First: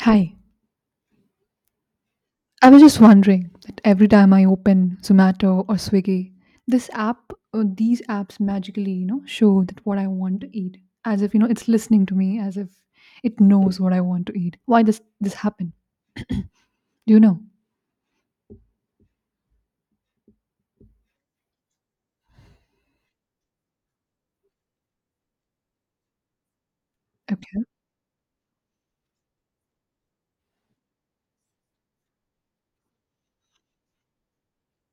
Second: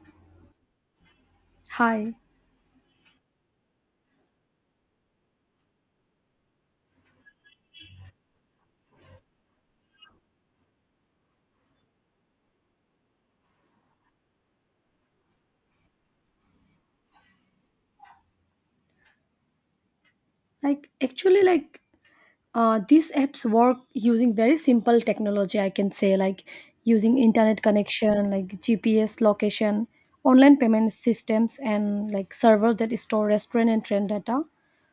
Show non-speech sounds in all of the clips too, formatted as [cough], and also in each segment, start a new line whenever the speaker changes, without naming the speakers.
Hi,
Hi.
I was just wondering that every time I open Zomato or Swiggy, this app, these apps magically, show that what I want to eat, as if you know it's listening to me, as if it knows what I want to eat. Why does this happen? Do you know?
Like actually, these apps work using very simple technology, I can say, like using internet
Okay,
connection, like GPS location, online payment systems, and like servers that store restaurant and trend data.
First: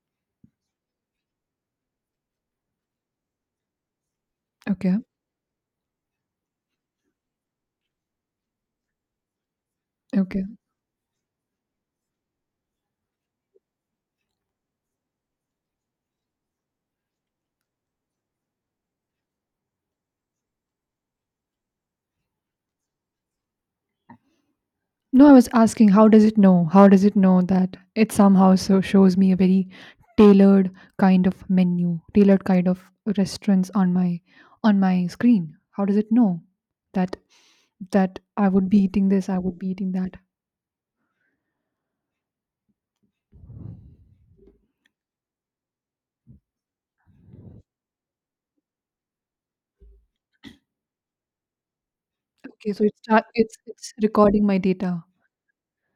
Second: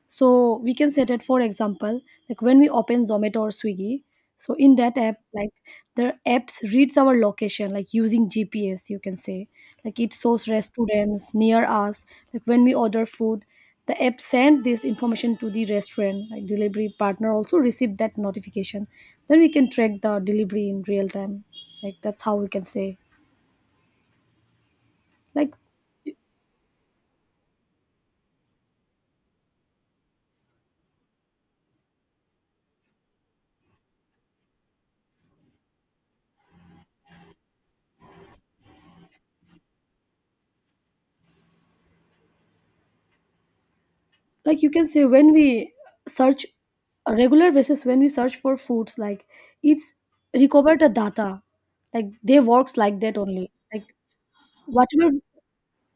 So we can say that, for example, like when we open zomato or swiggy, so in
okay,
that app, like the apps reads our location, like using gps you can say, like it
okay.
shows restaurants near us. Like when we order food, the app sent this information to the restaurant, like delivery partner also received that notification, then we can track the delivery in real time. Like that's how we can say.
No, I was
like
asking, how does it know? How does it know that it somehow so shows me a very tailored kind of menu, tailored kind of restaurants on my screen? How does it know that That I would be eating this, I would be eating that.
like you can say when we search a regular basis, when we search for foods, like it's recovered the data, like they
Okay,
works
so
like
it's
that
tra
only. like
it's recording my data.
whatever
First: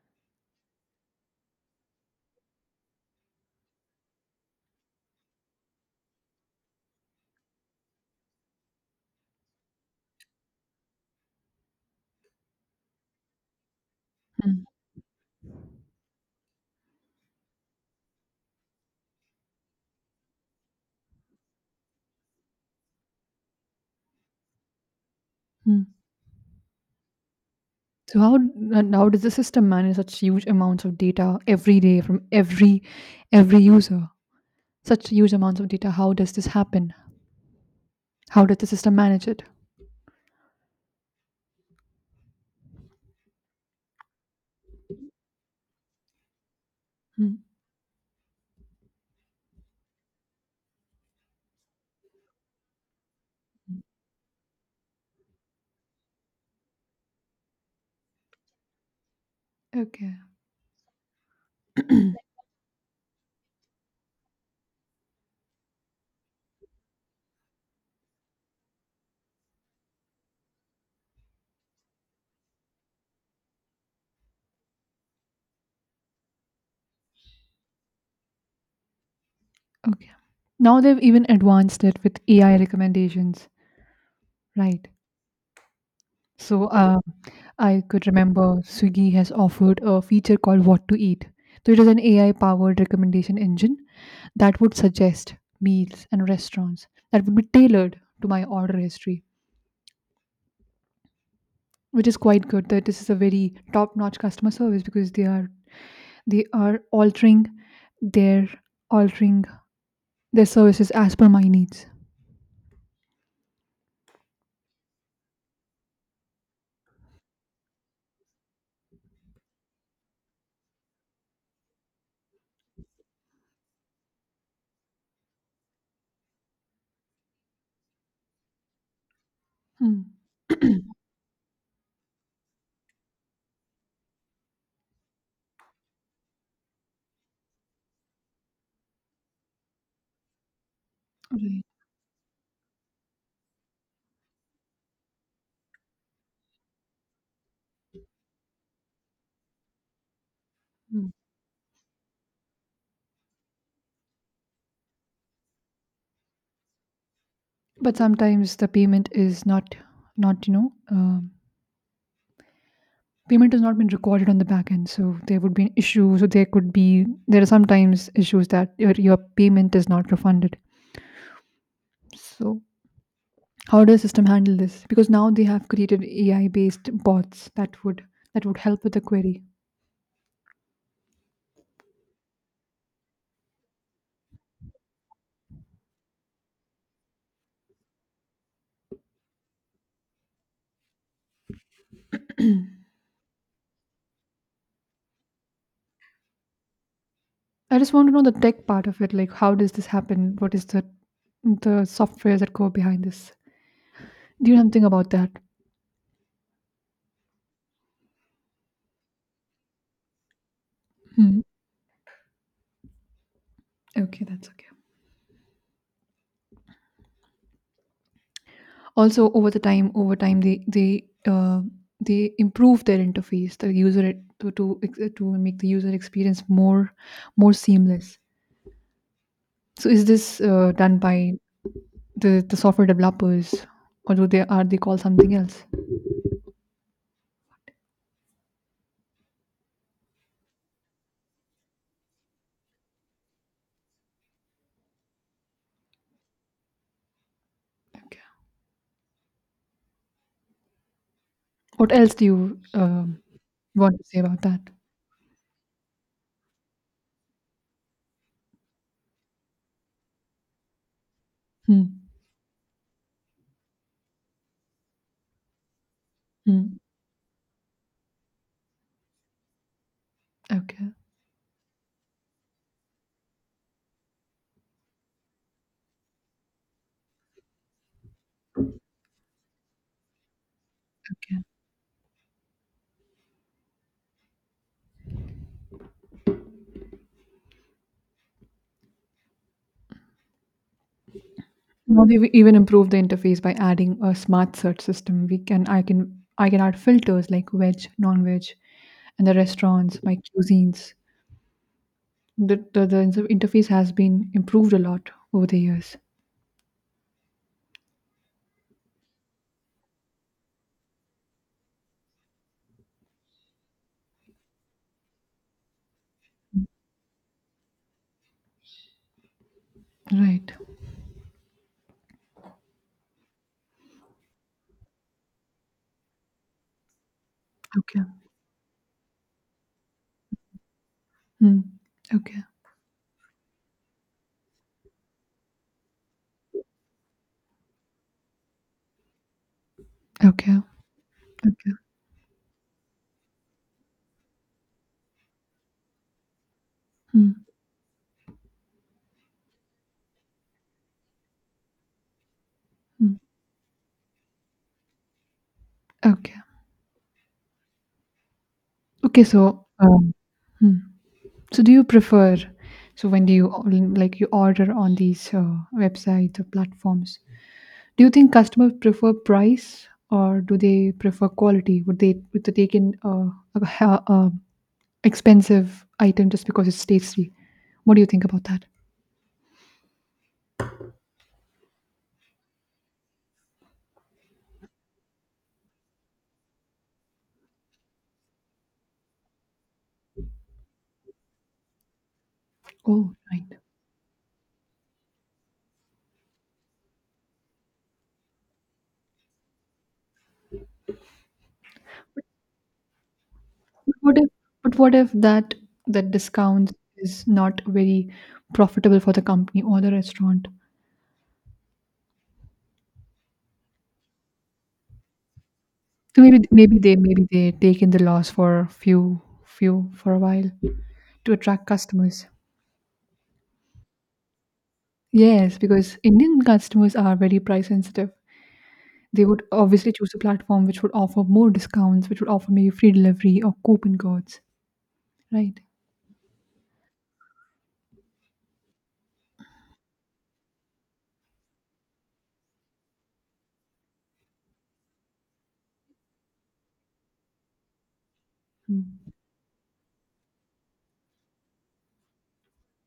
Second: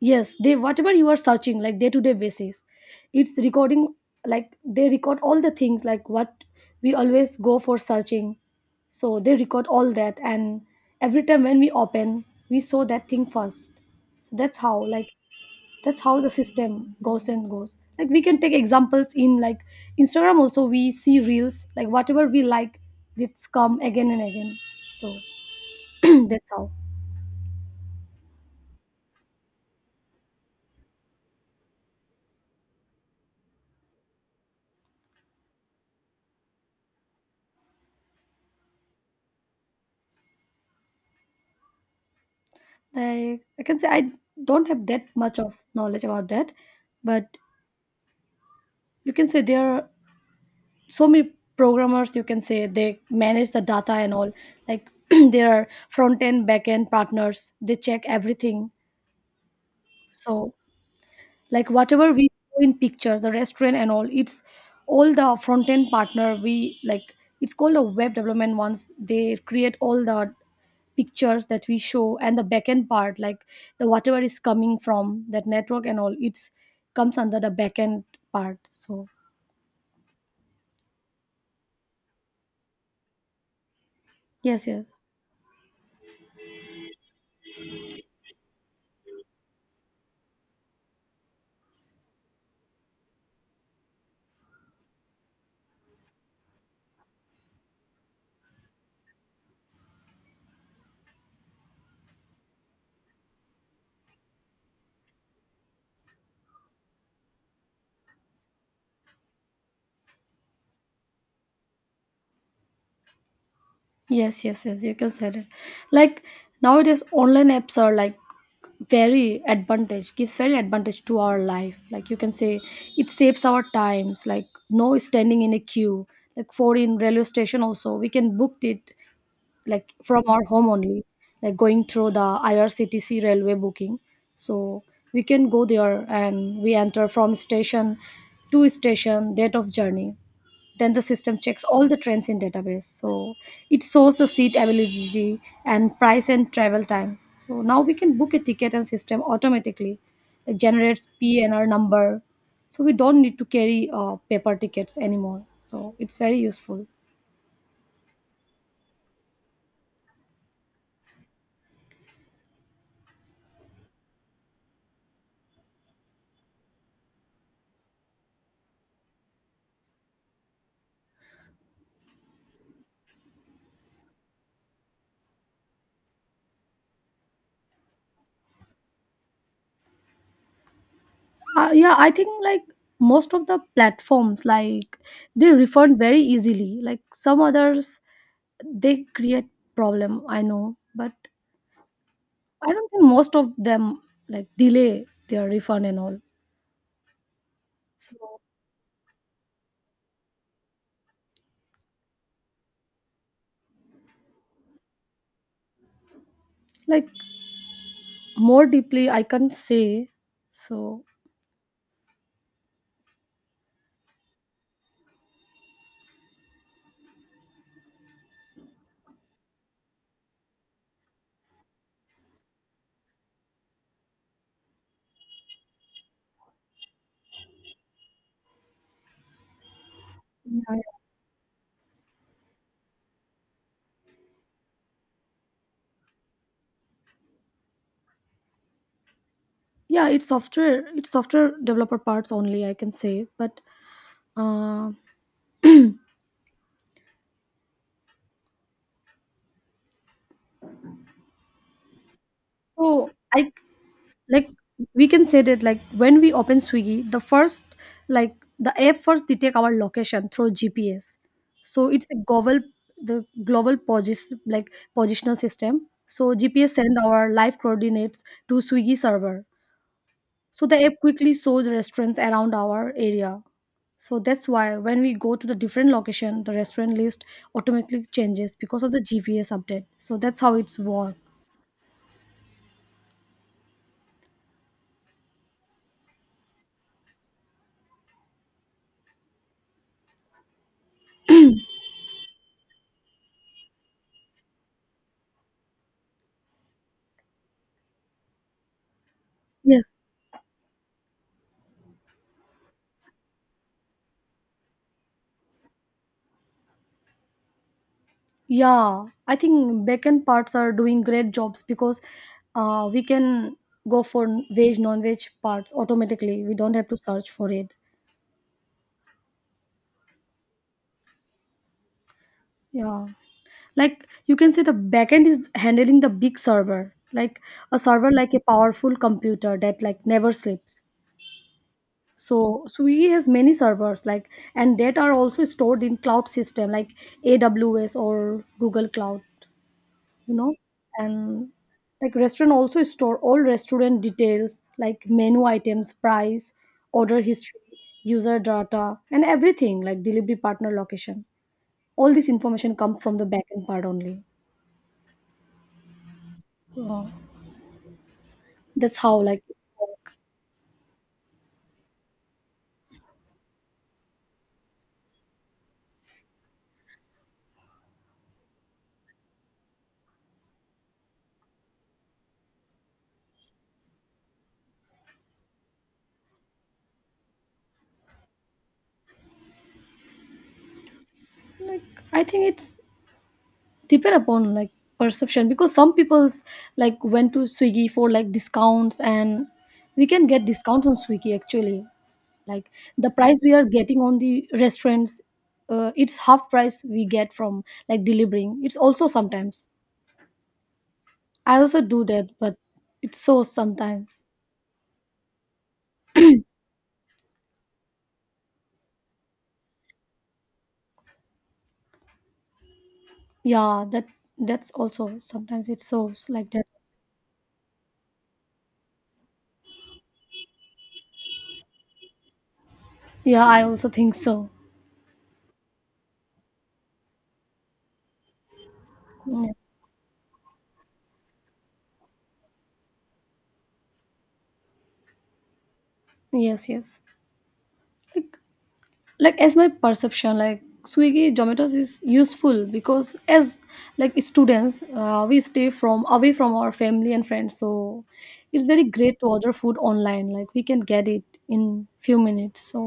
yes they whatever you are searching like day to day basis, it's recording. Like they record all the things, like what we always go for searching, so they record all that. And every time when we open, we saw that thing first. So that's
Mm,
how, like that's how the system goes and goes. Like we can take examples in like instagram also, we see reels, like whatever we like, it's come again and again. So
mm.
[clears throat] that's how.
So how and how does the system manage such huge amounts of data every day from every user? Such huge amounts of data, how does this happen? How does the system manage it?
Like I can say I don't have that much of knowledge about that, but
Mm,
you can say there are so many programmers, you can say they manage the data and all. Like [clears throat] there are front end, back end partners, they check everything.
okay.
So like whatever we
[clears throat]
do in pictures, the restaurant and all, it's all the front end partner. We like, it's called a web development, once they create all the pictures that we show. And the back end part, like the whatever is coming from that network and all, it's comes under the back end part. So
Okay. Now they've even advanced it with AI recommendations,
yes, yes.
right? So I could remember Swiggy has offered a feature called What to Eat. So it is an AI powered recommendation engine that would suggest meals and restaurants that would be tailored to my order history, which is quite good. That this is a very top notch customer service because they are their altering their services as per my needs.
Yes, yes, yes. You can say it. Like nowadays, online apps are like very advantage, gives very advantage to our life. Like you can say it saves our times, like no standing in a queue, like for in railway station also we can book it, like
Hmm.
from our home only, like going through the irctc railway booking. So we can go there and we enter from station to station, date of journey, then the system
Right.
checks all the trends in database. So it shows the seat availability and price and travel time, so now we can book a ticket, and system automatically it generates
Hmm.
pnr number. So we don't need to carry paper tickets anymore, so it's very useful.
But sometimes the payment is not not payment has not been recorded on the back end, so there would be an issue. So there could be there are sometimes issues that your payment is not refunded. So how does system handle this? Because now they have created AI based bots that would help with the query.
Yeah, I think like most of the platforms, like they refund very easily, like some others they create problem, I know. But I don't think most of them like delay their refund and all.
I just want to know the
So,
tech part of it. Like how does this happen? What is the software that go behind this? Do you know something about that?
like more deeply, I can't say. So,
Hmm. Okay, that's okay. Also, over the time, over time, they they improve their interface, the user to to to make the user experience more more seamless. So, is this done
yeah,
by the software developers, or do they are they called something else?
yeah, it's software developer parts only, I can say. But uh,
Okay. What else do you
so I,
want to say about
like
that?
we can say that, like when we open Swiggy, the first, like the app first detect our location through GPS. So it's
Hmm.
a global, the global posis like positional system. So GPS
Hmm.
send our live coordinates to Swiggy server. So the
Okay.
app quickly shows restaurants around our area. So that's why when we go to the different location, the restaurant list automatically changes because of the GPS update. So that's how it's work.
Okay. Now they've even improved the interface by adding a smart search system. We can I can I can add filters like veg, non-veg, and the
Yes.
restaurants, my cuisines. The inter interface has been improved a lot over the years.
Yeah, I think backend parts are doing great jobs, because we can go for veg, non-veg parts automatically. We don't have to search for it.
Right.
Yeah. Like you can say the backend is handling the big
Okay.
server like a powerful computer that like never sleeps.
Mm. Okay.
So Swiggy has many servers, like, and that are also stored in cloud system, like AWS or Google Cloud, you know.
Okay.
And
Okay.
like restaurant also store all restaurant details, like menu items, price, order
Mm.
history, user data, and everything like delivery partner location. All this information come
Mm.
from the backend part only.
Okay.
So that's how
Okay.
like it
So,
work.
so do you prefer? So when do you or- like you order on these websites or platforms? Do you think customers prefer price or do they prefer quality? Would they take in a, ha- expensive item just because it's tasty? What do you think about that?
Like I think it's depend upon like perception, because some people's like went to Swiggy for like discounts, and we can get discounts on Swiggy actually. Like the
Oh,
price
right.
we are getting on the restaurants, it's half price we get from like delivering. It's also sometimes, I also do that, but it's so
What
sometimes.
if, but what if that that discount is not very profitable for the company or the restaurant?
Yeah, that's also sometimes it's so
So maybe
like that.
maybe they take in the loss for a few few for a while to attract customers.
Yeah, I also think so.
Yes, because Indian customers are very price sensitive. They would
Yeah.
obviously choose a platform which would offer more discounts, which would offer maybe free delivery or coupon codes. Right.
Yes, yes. Like like as my perception, like swiggy zomatos is useful, because as like students we stay from away from our family and friends, so it's very
Mm.
great to order food online, like we can get it in few minutes, so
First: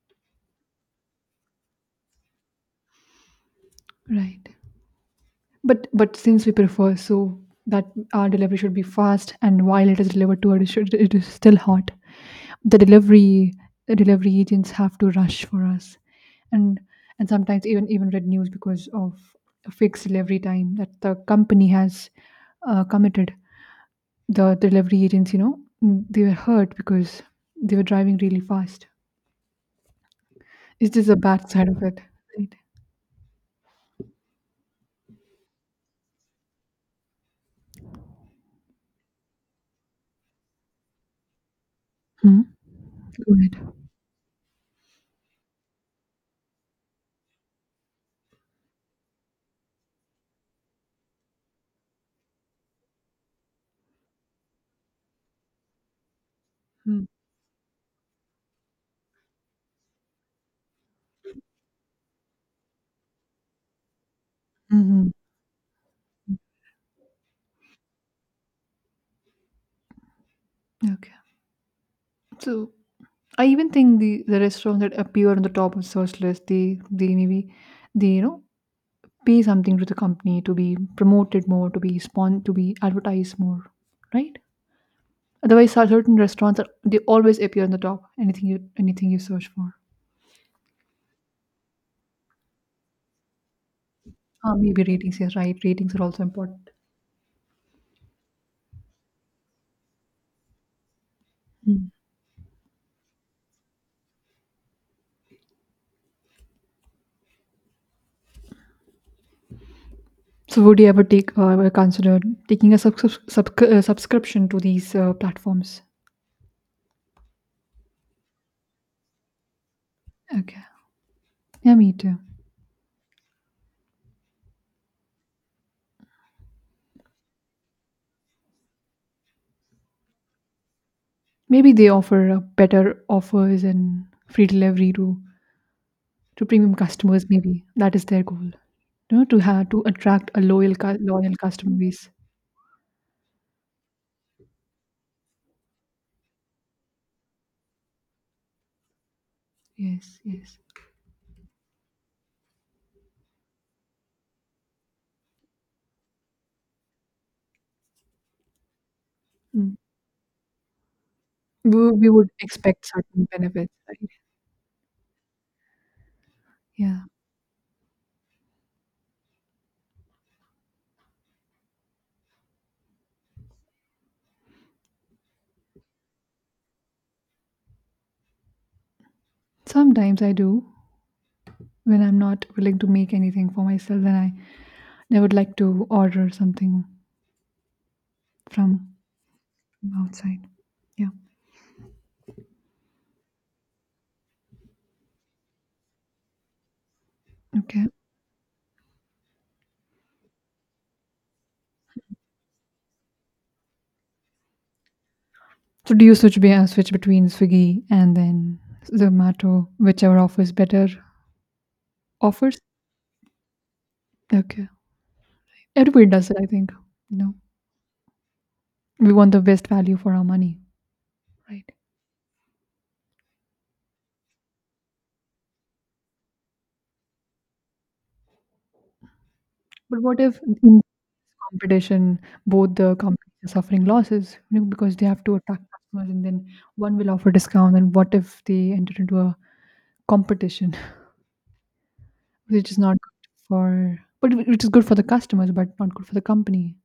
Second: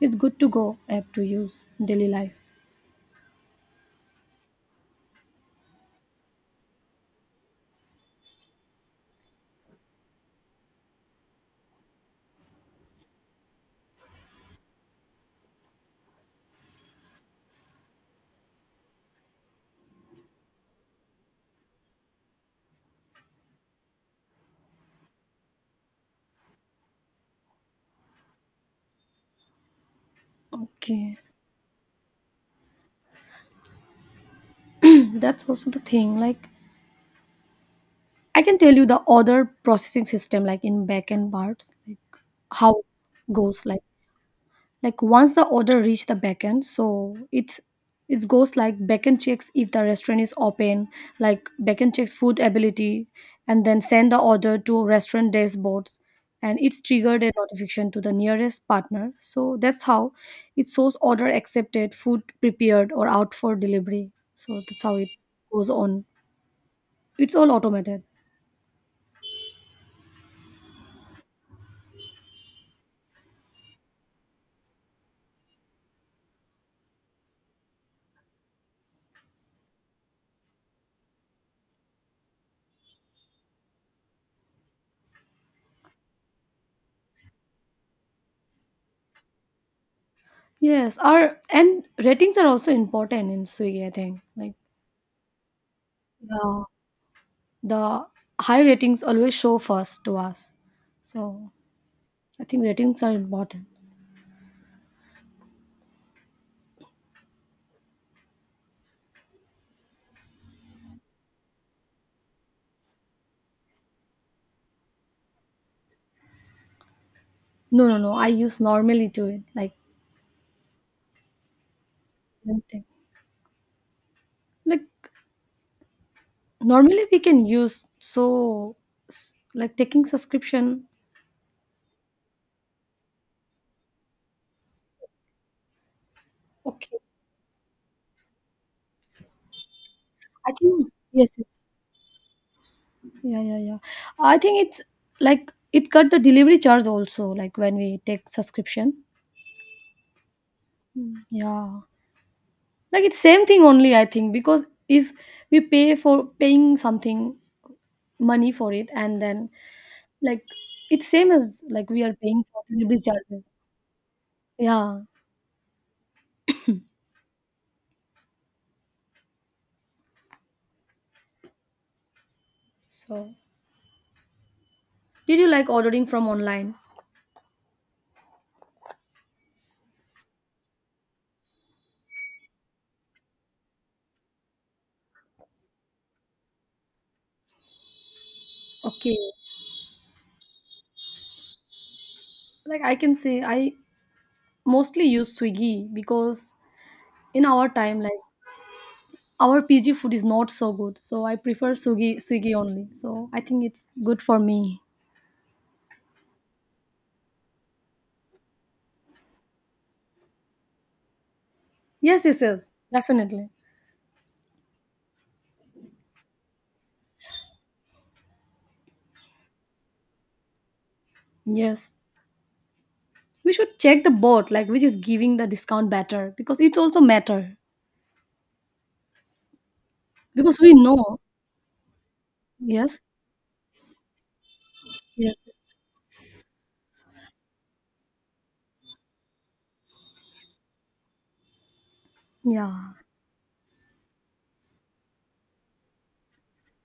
it's good to go app to use in daily life.
Right. But since we prefer so that our delivery should be fast, and while it is delivered to us, it should- it is still hot. The delivery the delivery agents have to rush for us, and and sometimes even even read news because of a fixed delivery time that the company has committed. The delivery agents, mm, they were hurt because they were driving really fast. Is this a
Okay.
bad side of it? Right.
[clears throat] That's also the thing. Like I can tell you the order processing system, like in back end parts, like
Hmm?
how it
Go ahead.
goes. Like once the order reach the backend, so it's, it goes like, backend checks if the restaurant is open, like backend checks food ability, and then send the order to restaurant dashboards, and it's triggered a notification to the nearest partner. So that's how it shows order accepted, food prepared, or out for delivery. So that's how
Mm-hmm.
it goes on, it's all automated.
Okay. So I even think the restaurants that appear on the top of search list, they maybe they pay something to the company to be promoted more, to be spawn, to be advertised more, right? Otherwise, cer- certain restaurants are, they always appear on the top. Anything you search for,
Yes, our and ratings are also important in swiggy, I think.
ah,
Like
maybe ratings. Yes, right. Ratings are also
yeah,
important.
the high ratings always show first to us. So
Mm.
I think ratings are important.
So, would you ever take ever consider taking a sub- sub- sub- subscription to these platforms?
No, no, no. I use normally to it, like
Okay, yeah, me too.
something like normally we can use. So s- like taking subscription.
Maybe they offer better offers and free delivery to premium
Okay,
customers, maybe that is their goal, to have to attract a
I
loyal
think
cu-
yes,
loyal
yes.
customer base.
Yeah, yeah, yeah. I think it's like it cut the delivery charge also. Like when we take subscription.
Yes, yes.
Mm, yeah, like it's same thing only. I think because if we pay for paying something money for it and then,
Mm.
like it's same as like
we,
we
we
are
would
paying for
expect
delivery
certain
charges.
benefits, right?
Yeah.
Yeah,
So did you like ordering from online?
sometimes I do. When I'm not willing to make anything for myself, then I then I would like to order something from
Okay.
outside. Yeah,
Like I can say I mostly use Swiggy because in our
okay.
time like our PG food is not so good. So I prefer Swiggy only. So I think it's good for me.
So do you switch be- switch between Swiggy and then Zomato, whichever offers better
Yes, yes,
offers?
yes. Definitely.
Okay, everybody does it, I think. No, we want the best value for our money, right?
Yes. We should check the board like which is giving the discount better, because it also matter.
But what if in
Because we
the
know.
competition, both the
Yes.
companies are suffering losses, you know, because they have to
Yes.
attract customers, and then one will offer discount, and what if they enter into a competition [laughs] which is
Yeah.
not good for but whi- which is good for the customers but not good for the company,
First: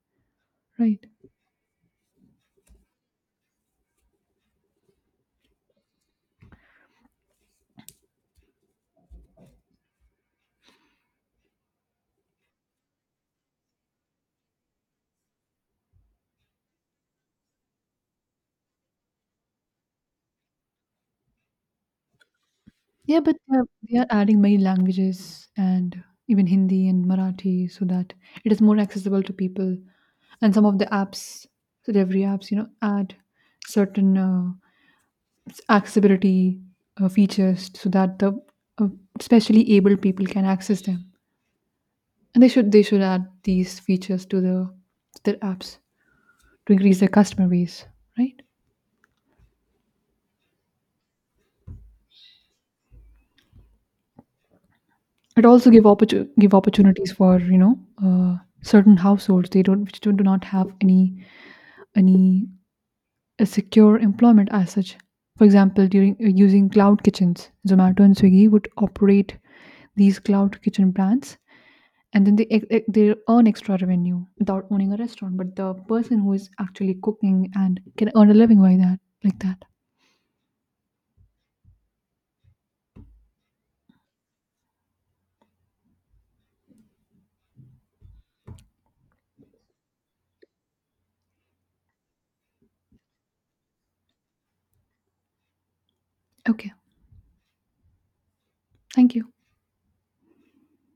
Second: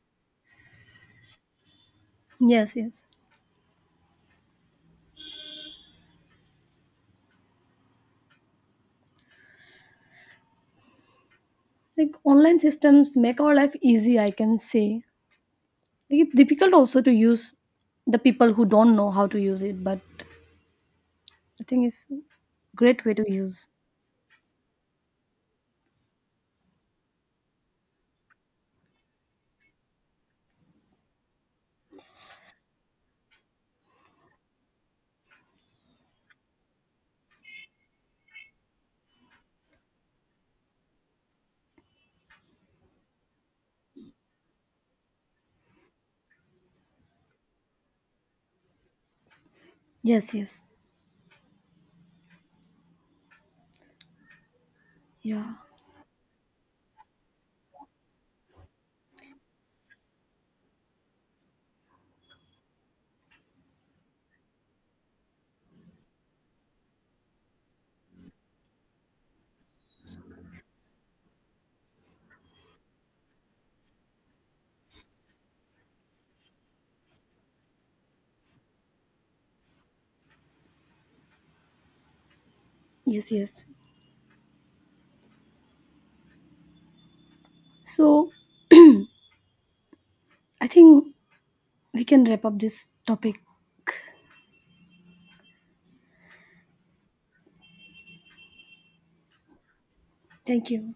right?
Yes, yes. Like online systems make our life easy, I can say. Like, it's difficult also to use, the people who don't know how to use it, but I think it's great way
Yeah,
to
but
use.
they are adding many languages and even Hindi and Marathi so that it is more accessible to people, and some of the apps, so every apps add certain accessibility features so that the uh, especially able people can access them, and they should add these features to the to their apps to increase their customer base, right?
Yes, yes.
It
Yeah.
also give opportu- give opportunities for certain households they don't which do do not have any a secure employment as such. For example, during using cloud kitchens, Zomato and Swiggy would operate these cloud kitchen brands, and then they ex- ex- they earn extra revenue without owning a restaurant, but the person who is actually cooking and can earn a living by that, like that.
Yes, yes. So I think we can wrap up this topic.
Okay, thank you.
Thank you.